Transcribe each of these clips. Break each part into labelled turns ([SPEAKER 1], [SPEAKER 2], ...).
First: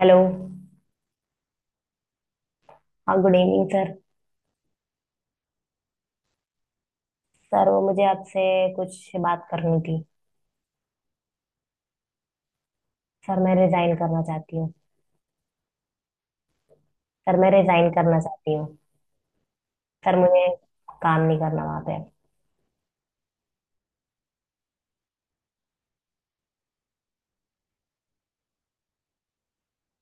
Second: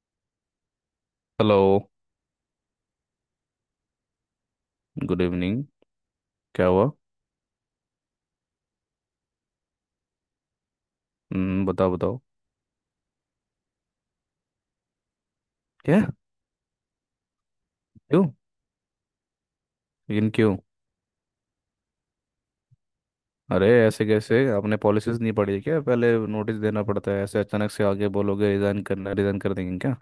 [SPEAKER 1] Hello.
[SPEAKER 2] Hello.
[SPEAKER 1] हाँ, good evening sir.
[SPEAKER 2] Good evening. क्या हुआ?
[SPEAKER 1] सर वो मुझे आपसे कुछ बात करनी थी।
[SPEAKER 2] हम्म, बताओ बताओ।
[SPEAKER 1] सर मैं रिजाइन करना चाहती हूँ।
[SPEAKER 2] क्या?
[SPEAKER 1] सर मैं रिजाइन करना
[SPEAKER 2] क्यों?
[SPEAKER 1] चाहती हूँ। सर
[SPEAKER 2] लेकिन
[SPEAKER 1] मुझे
[SPEAKER 2] क्यों?
[SPEAKER 1] काम नहीं करना वहाँ पे।
[SPEAKER 2] अरे ऐसे कैसे? आपने पॉलिसीज नहीं पढ़ी है क्या? पहले नोटिस देना पड़ता है, ऐसे अचानक से आगे बोलोगे रिजाइन करना, रिजाइन कर देंगे क्या?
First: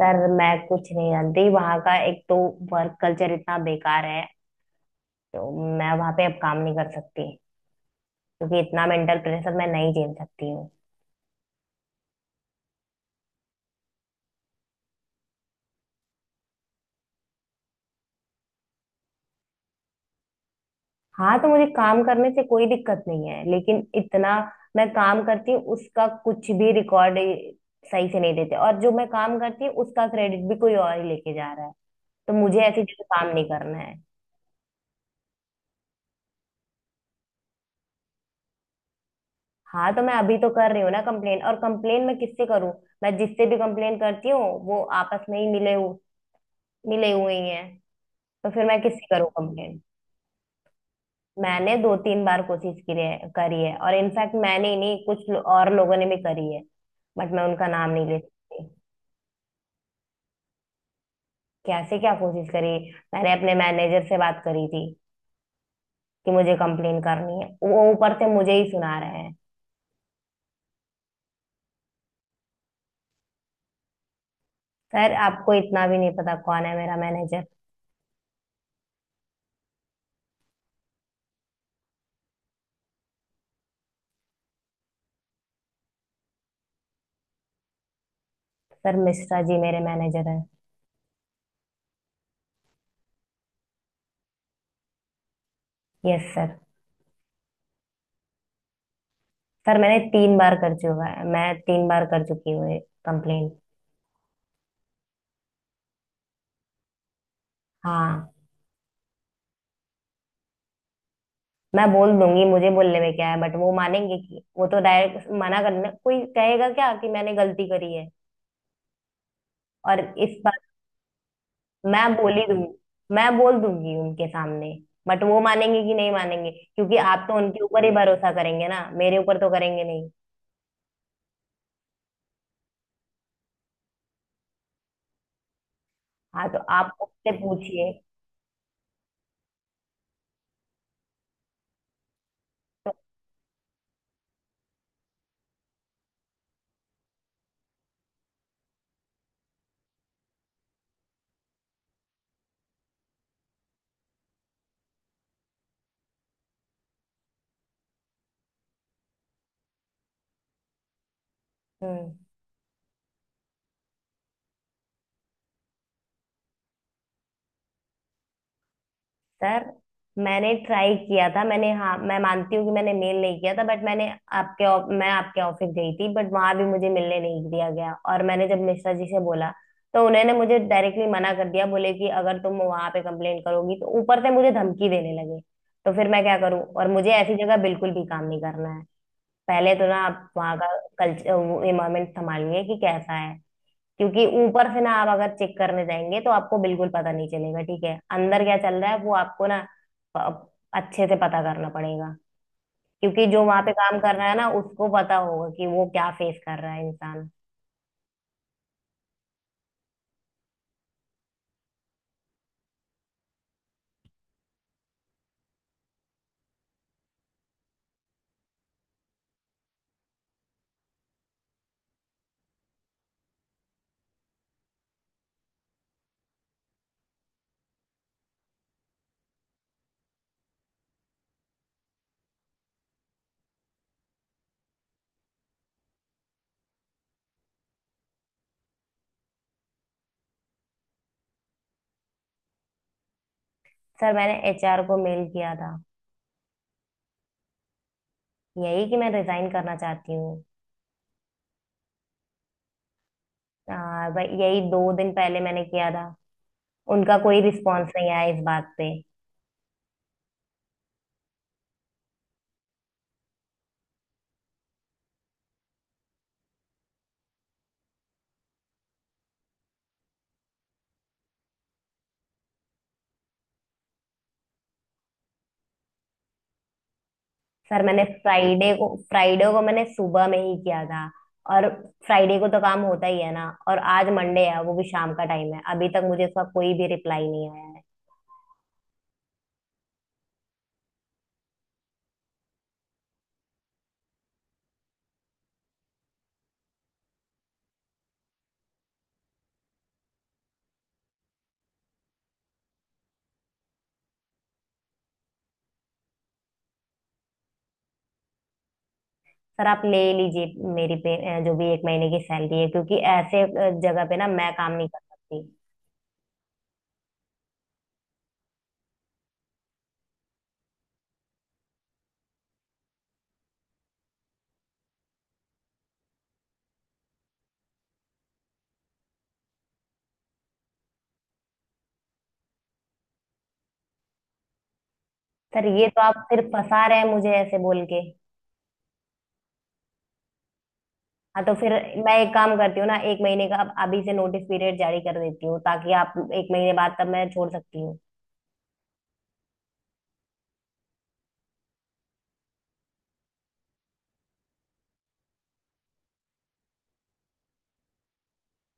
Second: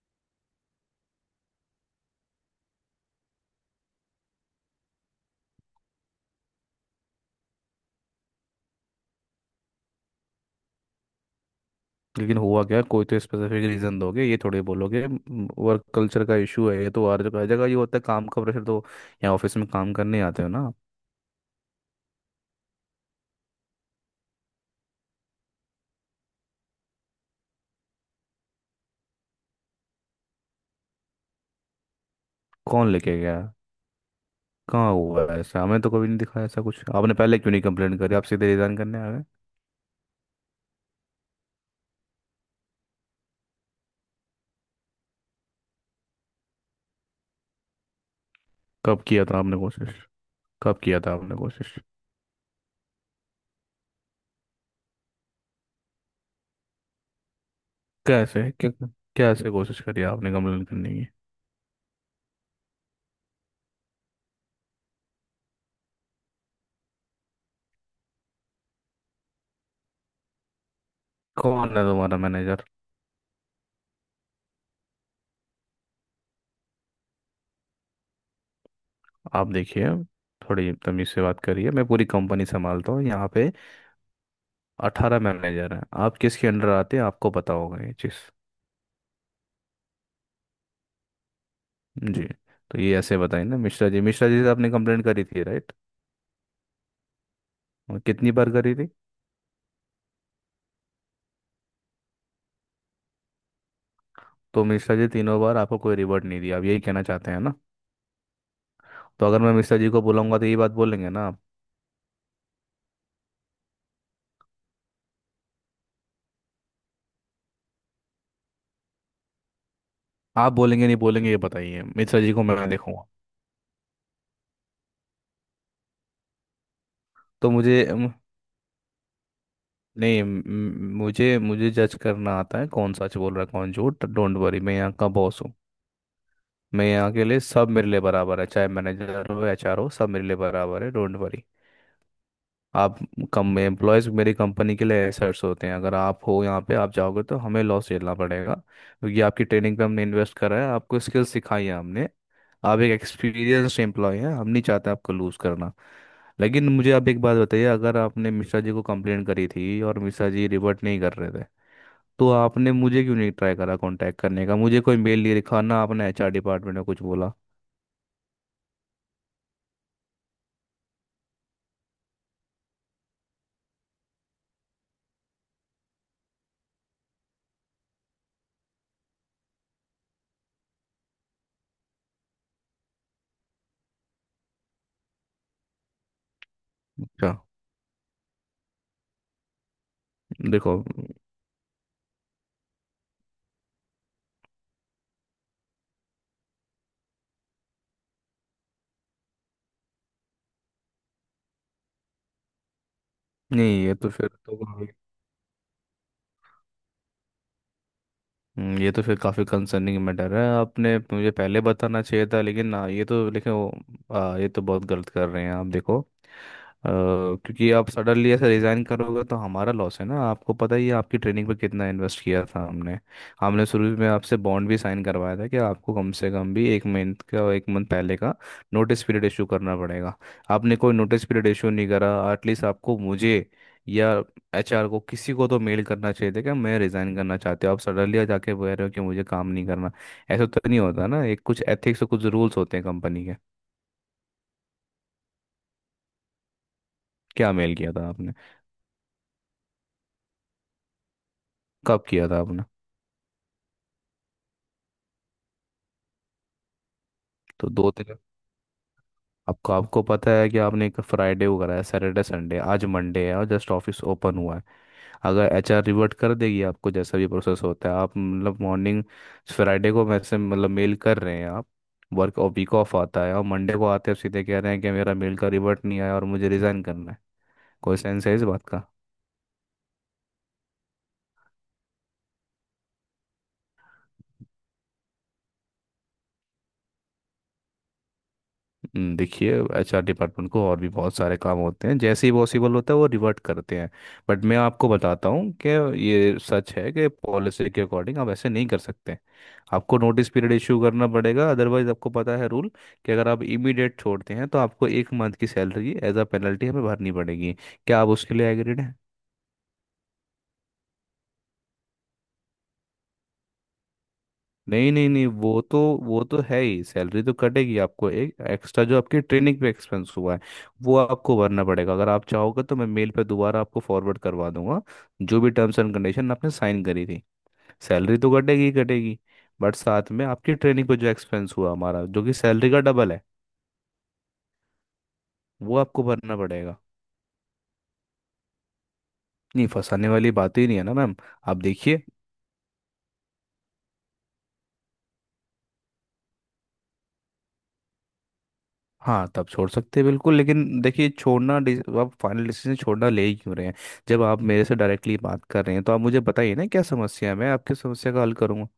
[SPEAKER 1] सर मैं कुछ नहीं जानती, वहाँ का एक तो वर्क कल्चर इतना बेकार है, तो मैं वहाँ पे अब काम नहीं कर सकती, क्योंकि इतना मेंटल प्रेशर मैं नहीं झेल सकती हूँ।
[SPEAKER 2] लेकिन हुआ क्या? कोई तो स्पेसिफिक रीजन दोगे, ये थोड़ी बोलोगे वर्क कल्चर का इशू है। ये तो हर जगह ये होता है, काम का प्रेशर तो। यहाँ ऑफिस में काम करने आते हो ना आप।
[SPEAKER 1] हाँ तो मुझे काम करने से कोई दिक्कत नहीं है, लेकिन इतना मैं काम करती हूँ उसका कुछ भी रिकॉर्ड सही से नहीं देते, और जो मैं काम करती हूँ उसका क्रेडिट भी कोई और ही लेके जा रहा है, तो मुझे ऐसी
[SPEAKER 2] कौन
[SPEAKER 1] जगह
[SPEAKER 2] लेके
[SPEAKER 1] काम
[SPEAKER 2] गया?
[SPEAKER 1] नहीं करना है।
[SPEAKER 2] कहाँ हुआ है ऐसा? हमें तो कभी नहीं दिखा ऐसा कुछ। आपने पहले क्यों नहीं कंप्लेंट करी? आप सीधे रिजाइन करने आ गए?
[SPEAKER 1] हाँ तो मैं अभी तो कर रही हूँ ना कंप्लेन। और कंप्लेन मैं किससे करूँ, मैं जिससे भी कंप्लेन करती हूँ वो आपस में ही मिले हुए ही हैं। तो फिर मैं
[SPEAKER 2] कब
[SPEAKER 1] किससे
[SPEAKER 2] किया
[SPEAKER 1] करूँ
[SPEAKER 2] था आपने
[SPEAKER 1] कंप्लेन।
[SPEAKER 2] कोशिश? कब किया था आपने
[SPEAKER 1] मैंने
[SPEAKER 2] कोशिश?
[SPEAKER 1] दो तीन बार कोशिश की है करी है, और इनफैक्ट मैंने ही नहीं और लोगों ने भी करी है, बट मैं उनका नाम नहीं ले
[SPEAKER 2] कैसे
[SPEAKER 1] सकती।
[SPEAKER 2] क्या? कैसे कोशिश करी आपने कंप्लेन करने की?
[SPEAKER 1] कैसे क्या कोशिश करी। मैंने अपने मैनेजर से बात करी थी कि मुझे कंप्लेन करनी है, वो ऊपर से मुझे ही सुना रहे हैं।
[SPEAKER 2] कौन है तुम्हारा मैनेजर?
[SPEAKER 1] सर आपको इतना भी नहीं पता कौन है मेरा मैनेजर।
[SPEAKER 2] आप देखिए, थोड़ी तमीज से बात करिए। मैं पूरी कंपनी संभालता हूँ यहाँ पे। 18 मैनेजर हैं, आप किसके अंडर आते हैं आपको पता होगा ये चीज़।
[SPEAKER 1] सर मिश्रा जी मेरे मैनेजर है।
[SPEAKER 2] जी। तो ये ऐसे बताइए ना, मिश्रा जी, मिश्रा जी से आपने कंप्लेंट करी थी राइट?
[SPEAKER 1] Yes sir.
[SPEAKER 2] और कितनी बार करी थी?
[SPEAKER 1] सर मैंने तीन बार कर चुका है, मैं तीन बार कर चुकी हूँ ये कंप्लेन।
[SPEAKER 2] तो मिश्रा जी तीनों बार आपको कोई रिवॉर्ड नहीं दिया, आप यही कहना चाहते हैं ना?
[SPEAKER 1] हाँ।
[SPEAKER 2] तो अगर मैं मिश्रा जी को बुलाऊंगा तो ये बात बोलेंगे ना आप?
[SPEAKER 1] मैं बोल दूंगी, मुझे बोलने में क्या है, बट वो मानेंगे कि? वो तो डायरेक्ट मना करने, कोई कहेगा क्या कि मैंने गलती करी है। और इस
[SPEAKER 2] आप
[SPEAKER 1] बात
[SPEAKER 2] बोलेंगे नहीं बोलेंगे ये बताइए,
[SPEAKER 1] मैं
[SPEAKER 2] मिश्रा
[SPEAKER 1] बोल
[SPEAKER 2] जी को
[SPEAKER 1] ही दूंगी,
[SPEAKER 2] मैं देखूंगा।
[SPEAKER 1] मैं बोल दूंगी उनके सामने। बट वो मानेंगे कि नहीं मानेंगे, क्योंकि आप तो
[SPEAKER 2] तो
[SPEAKER 1] उनके ऊपर
[SPEAKER 2] मुझे,
[SPEAKER 1] ही भरोसा करेंगे ना, मेरे ऊपर तो करेंगे नहीं।
[SPEAKER 2] नहीं मुझे मुझे जज करना आता है कौन सच बोल रहा है कौन झूठ। डोंट वरी, मैं यहाँ का बॉस हूँ।
[SPEAKER 1] हाँ तो
[SPEAKER 2] मैं
[SPEAKER 1] आप
[SPEAKER 2] यहाँ के
[SPEAKER 1] उससे
[SPEAKER 2] लिए, सब मेरे
[SPEAKER 1] पूछिए।
[SPEAKER 2] लिए बराबर है, चाहे मैनेजर हो HR हो, सब मेरे लिए बराबर है, डोंट वरी। आप कम, एम्प्लॉयज़ मेरी कंपनी के लिए एसेट्स होते हैं। अगर आप हो यहाँ पे, आप जाओगे तो हमें लॉस झेलना पड़ेगा, क्योंकि आपकी ट्रेनिंग पे हमने इन्वेस्ट करा है, आपको स्किल सिखाई है हमने। आप एक एक्सपीरियंस्ड एम्प्लॉय हैं, हम नहीं चाहते आपको लूज़ करना। लेकिन मुझे आप एक बात बताइए, अगर आपने मिश्रा जी को कंप्लेंट करी थी और मिश्रा जी रिवर्ट नहीं कर रहे थे,
[SPEAKER 1] हम्म।
[SPEAKER 2] तो आपने मुझे क्यों नहीं ट्राई करा कांटेक्ट करने का? मुझे कोई मेल नहीं लिखा, ना आपने HR डिपार्टमेंट में कुछ बोला।
[SPEAKER 1] सर मैंने ट्राई किया था, मैंने, हाँ मैं मानती हूँ कि मैंने मेल नहीं किया था, बट मैंने मैं आपके ऑफिस गई थी, बट वहां भी मुझे मिलने नहीं दिया गया। और मैंने जब मिश्रा जी से बोला तो उन्होंने मुझे डायरेक्टली मना कर दिया, बोले कि अगर तुम वहां पे कंप्लेंट करोगी तो, ऊपर से मुझे धमकी देने लगे। तो फिर मैं क्या करूँ, और मुझे
[SPEAKER 2] अच्छा,
[SPEAKER 1] ऐसी जगह बिल्कुल भी काम नहीं करना है। पहले तो ना आप वहाँ का
[SPEAKER 2] देखो,
[SPEAKER 1] कल्चर इन्वायरमेंट संभालिए कि कैसा है। क्योंकि ऊपर से ना आप अगर चेक करने जाएंगे तो आपको बिल्कुल पता नहीं चलेगा, ठीक है, अंदर क्या चल रहा है वो आपको ना प- अच्छे से पता करना पड़ेगा। क्योंकि जो वहां पे
[SPEAKER 2] नहीं, ये
[SPEAKER 1] काम
[SPEAKER 2] तो
[SPEAKER 1] कर रहा
[SPEAKER 2] फिर
[SPEAKER 1] है ना
[SPEAKER 2] तो,
[SPEAKER 1] उसको पता होगा कि वो क्या फेस कर रहा है इंसान।
[SPEAKER 2] ये तो फिर काफ़ी कंसर्निंग मैटर है, आपने मुझे पहले बताना चाहिए था। लेकिन ये तो लेकिन ये तो बहुत गलत कर रहे हैं आप। देखो क्योंकि आप सडनली ऐसे रिज़ाइन करोगे तो हमारा लॉस है ना। आपको पता ही है आपकी ट्रेनिंग पे कितना इन्वेस्ट किया था हमने। हमने शुरू में आपसे बॉन्ड भी साइन करवाया था कि आपको कम से कम भी एक मंथ का, एक मंथ पहले का नोटिस पीरियड इशू करना पड़ेगा। आपने कोई नोटिस पीरियड इशू नहीं करा। एटलीस्ट आपको मुझे या HR को किसी को तो मेल करना चाहिए था कि मैं रिजाइन करना चाहते हो। आप सडनली जाके कह रहे हो कि मुझे काम नहीं करना, ऐसा तो नहीं होता ना। एक कुछ एथिक्स और कुछ रूल्स होते हैं कंपनी के।
[SPEAKER 1] सर मैंने एचआर को मेल किया था।
[SPEAKER 2] क्या मेल किया था आपने?
[SPEAKER 1] यही कि मैं रिजाइन करना चाहती हूँ।
[SPEAKER 2] कब किया था आपने?
[SPEAKER 1] भाई यही दो दिन पहले मैंने किया था, उनका कोई
[SPEAKER 2] तो दो
[SPEAKER 1] रिस्पॉन्स नहीं
[SPEAKER 2] दिन,
[SPEAKER 1] आया इस बात पे।
[SPEAKER 2] आपको आपको पता है कि आपने एक फ्राइडे को कराया, सैटरडे संडे, आज मंडे है और जस्ट ऑफिस ओपन हुआ है। अगर HR रिवर्ट कर देगी आपको, जैसा भी प्रोसेस होता है, आप मतलब मॉर्निंग, फ्राइडे को मैसेज मतलब मेल कर रहे हैं आप, वर्क और वीक ऑफ आता है, और मंडे को आते हैं सीधे कह रहे हैं कि मेरा मेल का रिवर्ट नहीं आया और मुझे रिजाइन करना है।
[SPEAKER 1] सर
[SPEAKER 2] कोई
[SPEAKER 1] मैंने
[SPEAKER 2] सेंस है इस बात का?
[SPEAKER 1] फ्राइडे को मैंने सुबह में ही किया था। और फ्राइडे को तो काम होता ही है ना, और आज मंडे है, वो भी शाम का टाइम है, अभी तक मुझे उसका कोई भी रिप्लाई नहीं आया है।
[SPEAKER 2] देखिए, HR डिपार्टमेंट को और भी बहुत सारे काम होते हैं। जैसे ही पॉसिबल होता है वो रिवर्ट करते हैं। बट मैं आपको बताता हूँ कि ये सच है कि पॉलिसी के अकॉर्डिंग आप ऐसे नहीं कर सकते। आपको नोटिस पीरियड इशू करना पड़ेगा, अदरवाइज आपको पता है रूल, कि अगर आप इमीडिएट छोड़ते हैं तो आपको 1 मंथ की सैलरी एज अ पेनल्टी हमें भरनी पड़ेगी। क्या आप उसके लिए एग्रीड?
[SPEAKER 1] सर आप ले लीजिए मेरी पे जो भी एक महीने की सैलरी है, क्योंकि ऐसे जगह पे ना मैं काम नहीं
[SPEAKER 2] नहीं
[SPEAKER 1] कर
[SPEAKER 2] नहीं नहीं,
[SPEAKER 1] सकती।
[SPEAKER 2] वो तो, वो तो है ही, सैलरी तो कटेगी। आपको एक एक्स्ट्रा, जो आपके ट्रेनिंग पे एक्सपेंस हुआ है, वो आपको भरना पड़ेगा। अगर आप चाहोगे तो मैं मेल पे दोबारा आपको फॉरवर्ड करवा दूंगा, जो भी टर्म्स एंड कंडीशन आपने साइन करी थी। सैलरी तो कटेगी ही कटेगी, बट साथ में आपकी ट्रेनिंग पे जो एक्सपेंस हुआ हमारा, जो कि सैलरी का डबल है,
[SPEAKER 1] सर
[SPEAKER 2] वो
[SPEAKER 1] ये तो
[SPEAKER 2] आपको
[SPEAKER 1] आप
[SPEAKER 2] भरना
[SPEAKER 1] फिर
[SPEAKER 2] पड़ेगा।
[SPEAKER 1] फंसा रहे हैं मुझे ऐसे बोल के।
[SPEAKER 2] नहीं, फंसाने वाली बात ही नहीं है ना मैम।
[SPEAKER 1] हाँ तो
[SPEAKER 2] आप
[SPEAKER 1] फिर
[SPEAKER 2] देखिए,
[SPEAKER 1] मैं एक काम करती हूँ ना, एक महीने का अब अभी से नोटिस पीरियड जारी कर देती हूँ, ताकि आप, एक महीने बाद तब मैं छोड़ सकती हूँ।
[SPEAKER 2] हाँ तब छोड़ सकते हैं बिल्कुल, लेकिन देखिए छोड़ना, आप फाइनल डिसीजन छोड़ना ले ही क्यों रहे हैं? जब आप मेरे से डायरेक्टली बात कर रहे हैं तो आप मुझे बताइए ना क्या समस्या है, मैं आपकी समस्या का हल करूंगा।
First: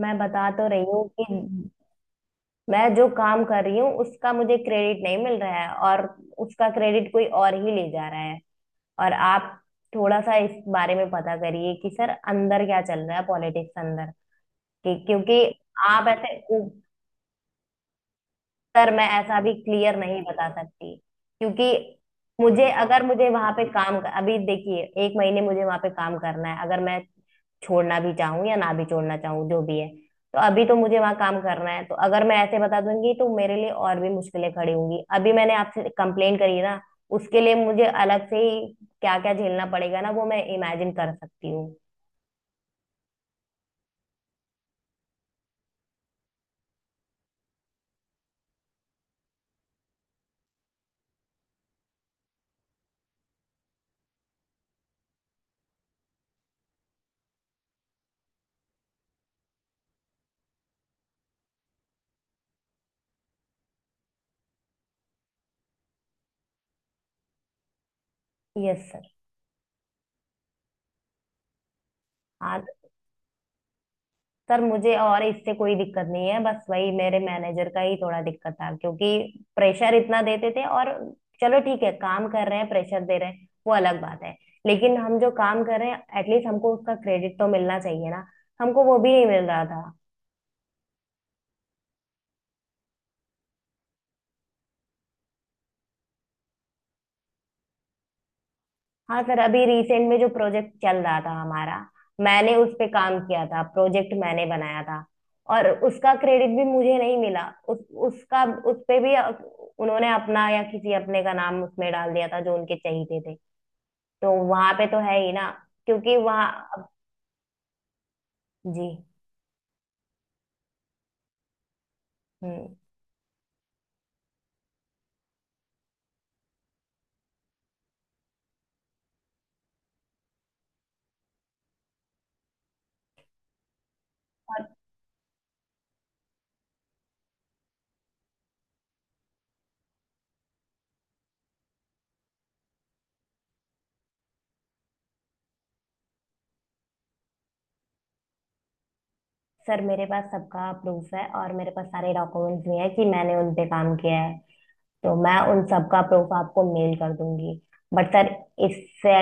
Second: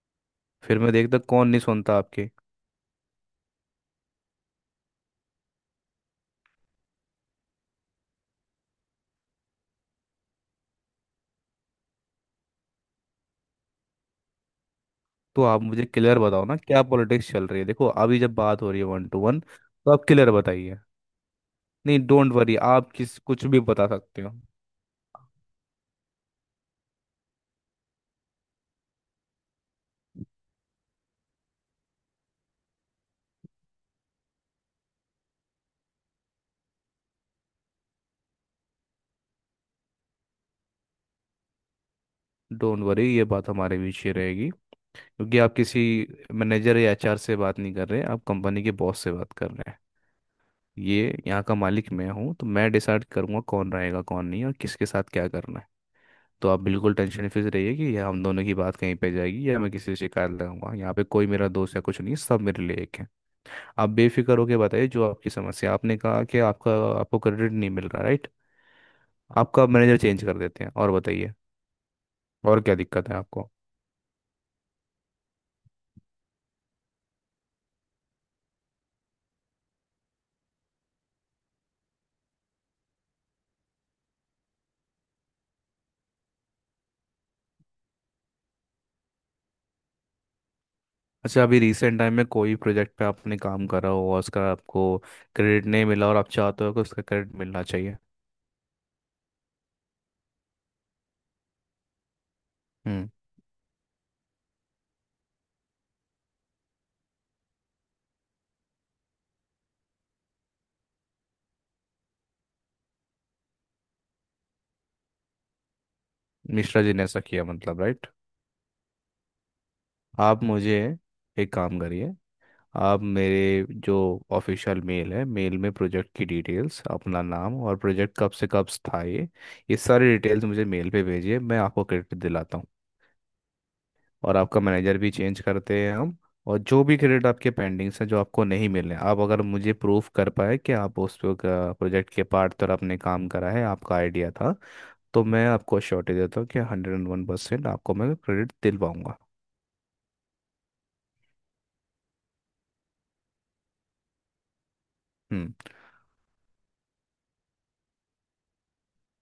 [SPEAKER 1] मैं बता तो
[SPEAKER 2] फिर
[SPEAKER 1] रही
[SPEAKER 2] मैं
[SPEAKER 1] हूँ
[SPEAKER 2] देखता
[SPEAKER 1] कि
[SPEAKER 2] कौन नहीं सुनता आपके।
[SPEAKER 1] मैं जो काम कर रही हूँ उसका मुझे क्रेडिट नहीं मिल रहा है, और उसका क्रेडिट कोई और ही ले जा रहा है। और आप थोड़ा सा इस बारे में पता करिए कि सर अंदर क्या चल रहा है पॉलिटिक्स अंदर। कि क्योंकि
[SPEAKER 2] तो आप मुझे
[SPEAKER 1] आप
[SPEAKER 2] क्लियर
[SPEAKER 1] ऐसे
[SPEAKER 2] बताओ ना क्या पॉलिटिक्स चल रही है। देखो अभी जब बात हो रही है
[SPEAKER 1] सर मैं
[SPEAKER 2] वन टू
[SPEAKER 1] ऐसा
[SPEAKER 2] वन,
[SPEAKER 1] भी
[SPEAKER 2] तो
[SPEAKER 1] क्लियर
[SPEAKER 2] आप
[SPEAKER 1] नहीं
[SPEAKER 2] क्लियर
[SPEAKER 1] बता
[SPEAKER 2] बताइए।
[SPEAKER 1] सकती, क्योंकि
[SPEAKER 2] नहीं, डोंट वरी,
[SPEAKER 1] मुझे,
[SPEAKER 2] आप
[SPEAKER 1] अगर
[SPEAKER 2] किस,
[SPEAKER 1] मुझे
[SPEAKER 2] कुछ
[SPEAKER 1] वहां
[SPEAKER 2] भी
[SPEAKER 1] पे
[SPEAKER 2] बता सकते हो।
[SPEAKER 1] अभी देखिए एक महीने मुझे वहां पे काम करना है, अगर मैं छोड़ना भी चाहूँ या ना भी छोड़ना चाहूँ जो भी है, तो अभी तो मुझे वहां काम करना है, तो अगर मैं ऐसे बता दूंगी तो मेरे लिए और भी मुश्किलें खड़ी होंगी। अभी मैंने आपसे कंप्लेन करी ना, उसके लिए मुझे अलग से ही क्या क्या झेलना पड़ेगा ना, वो मैं इमेजिन कर सकती हूँ।
[SPEAKER 2] डोंट वरी, ये बात हमारे बीच ही रहेगी। क्योंकि आप किसी मैनेजर या HR से बात नहीं कर रहे, आप कंपनी के बॉस से बात कर रहे हैं। ये यहाँ का मालिक मैं हूँ, तो मैं डिसाइड करूंगा कौन रहेगा कौन नहीं और किसके साथ क्या करना है। तो आप बिल्कुल टेंशन फ्री रहिए कि यह हम दोनों की बात कहीं पे जाएगी, या मैं किसी से शिकायत लगाऊंगा। यहाँ पे कोई मेरा दोस्त या कुछ नहीं है, सब मेरे लिए एक है। आप बेफिक्र होके बताइए जो आपकी समस्या, आपने कहा कि आपका, आपको क्रेडिट नहीं मिल रहा राइट?
[SPEAKER 1] Yes sir.
[SPEAKER 2] आपका मैनेजर चेंज कर देते हैं, और बताइए, और
[SPEAKER 1] हाँ
[SPEAKER 2] क्या दिक्कत है आपको?
[SPEAKER 1] सर मुझे और इससे कोई दिक्कत नहीं है, बस वही मेरे मैनेजर का ही थोड़ा दिक्कत था, क्योंकि प्रेशर इतना देते थे। और चलो ठीक है, काम कर रहे हैं प्रेशर दे रहे हैं, वो अलग बात है, लेकिन हम जो काम कर रहे हैं एटलीस्ट हमको उसका क्रेडिट तो मिलना चाहिए ना, हमको वो भी नहीं मिल रहा था।
[SPEAKER 2] अच्छा, अभी रिसेंट टाइम में कोई प्रोजेक्ट पे आपने काम करा हो और उसका आपको क्रेडिट नहीं मिला, और आप चाहते हो कि उसका क्रेडिट मिलना चाहिए?
[SPEAKER 1] हाँ सर, अभी रिसेंट में जो प्रोजेक्ट चल रहा था हमारा, मैंने उस पे
[SPEAKER 2] हम्म।
[SPEAKER 1] काम किया था, प्रोजेक्ट मैंने बनाया था, और उसका क्रेडिट भी मुझे नहीं मिला। उस उसका उस पे भी अ- उन्होंने अपना या किसी अपने का नाम उसमें डाल दिया था, जो उनके चाहिए थे। तो वहां पे तो है ही ना, क्योंकि
[SPEAKER 2] मिश्रा
[SPEAKER 1] वहाँ।
[SPEAKER 2] जी ने ऐसा किया मतलब राइट?
[SPEAKER 1] जी।
[SPEAKER 2] आप मुझे एक काम करिए,
[SPEAKER 1] हम्म।
[SPEAKER 2] आप मेरे जो ऑफिशियल मेल है, मेल में प्रोजेक्ट की डिटेल्स, अपना नाम और प्रोजेक्ट कब से कब था, ये सारी डिटेल्स मुझे मेल पे भेजिए, मैं आपको क्रेडिट दिलाता हूँ। और आपका मैनेजर भी चेंज करते हैं हम। और जो भी क्रेडिट आपके पेंडिंग्स हैं जो आपको नहीं मिले, आप अगर मुझे प्रूफ कर पाए कि आप उस प्रोजेक्ट के पार्ट पर आपने काम करा है, आपका आइडिया था, तो मैं आपको श्योरिटी देता हूँ कि 101% आपको मैं क्रेडिट दिलवाऊंगा।
[SPEAKER 1] सर मेरे पास सबका प्रूफ है, और मेरे पास सारे डॉक्यूमेंट्स भी हैं कि मैंने उन पे काम किया है, तो मैं
[SPEAKER 2] हम्म।
[SPEAKER 1] उन सबका प्रूफ आपको मेल कर दूंगी। बट सर इससे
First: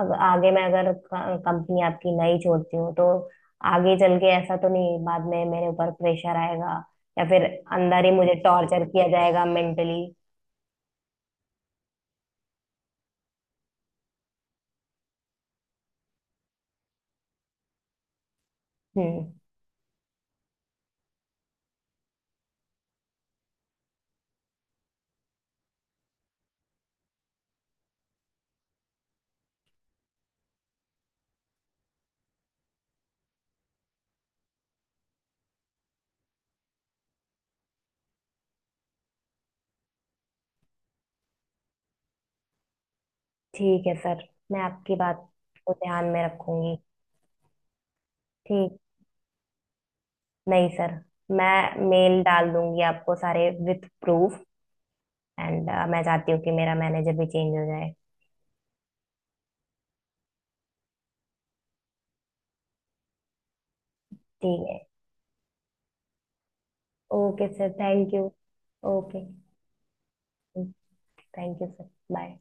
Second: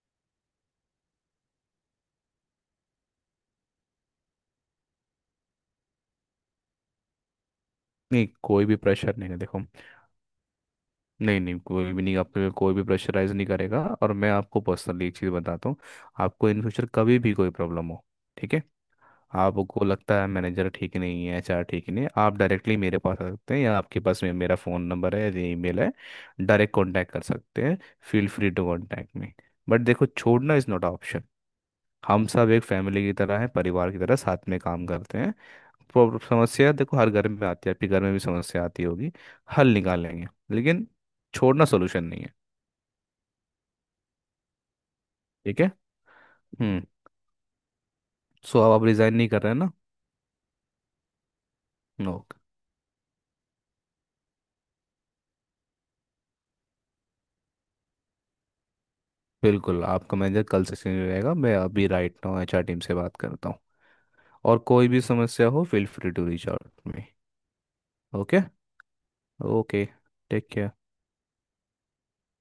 [SPEAKER 1] आगे, मैं अगर कंपनी आपकी नहीं छोड़ती हूँ तो आगे चल के ऐसा तो नहीं बाद में मेरे ऊपर प्रेशर आएगा, या फिर अंदर ही
[SPEAKER 2] नहीं
[SPEAKER 1] मुझे
[SPEAKER 2] कोई भी
[SPEAKER 1] टॉर्चर किया
[SPEAKER 2] प्रेशर नहीं है,
[SPEAKER 1] जाएगा
[SPEAKER 2] देखो,
[SPEAKER 1] मेंटली।
[SPEAKER 2] नहीं नहीं, कोई भी नहीं, आप पे कोई भी प्रेशराइज नहीं करेगा। और मैं आपको पर्सनली एक चीज़ बताता हूँ, आपको इन फ्यूचर कभी भी कोई प्रॉब्लम हो, ठीक है,
[SPEAKER 1] हम्म।
[SPEAKER 2] आपको लगता है मैनेजर ठीक नहीं है, HR ठीक नहीं है, आप डायरेक्टली मेरे पास आ सकते हैं, या आपके पास मेरा फ़ोन नंबर है या ईमेल है, डायरेक्ट कांटेक्ट कर सकते हैं। Feel free to contact me. But देखो, छोड़ना इज़ नॉट ऑप्शन। हम सब एक फैमिली की तरह हैं, परिवार की तरह साथ में काम करते हैं। प्रॉब्लम, समस्या देखो हर घर में आती है, आपके घर में भी समस्या आती होगी, हल निकाल लेंगे। लेकिन छोड़ना सोल्यूशन नहीं है।
[SPEAKER 1] ठीक है सर, मैं आपकी बात
[SPEAKER 2] ठीक है।
[SPEAKER 1] को ध्यान में रखूंगी।
[SPEAKER 2] हम्म। सो अब
[SPEAKER 1] ठीक।
[SPEAKER 2] आप रिजाइन नहीं कर रहे हैं ना?
[SPEAKER 1] नहीं सर, मैं
[SPEAKER 2] नो।
[SPEAKER 1] मेल डाल दूंगी आपको सारे विथ प्रूफ। एंड मैं चाहती हूँ कि मेरा मैनेजर भी चेंज हो जाए।
[SPEAKER 2] बिल्कुल, आपका मैनेजर कल से सीनियर रहेगा, मैं अभी राइट नाउ HR टीम से बात करता हूँ। और
[SPEAKER 1] ठीक है।
[SPEAKER 2] कोई भी समस्या हो, feel free to reach out me.
[SPEAKER 1] Okay sir thank you.
[SPEAKER 2] Okay.
[SPEAKER 1] Okay.
[SPEAKER 2] Okay. Take care.
[SPEAKER 1] Thank you sir. Bye.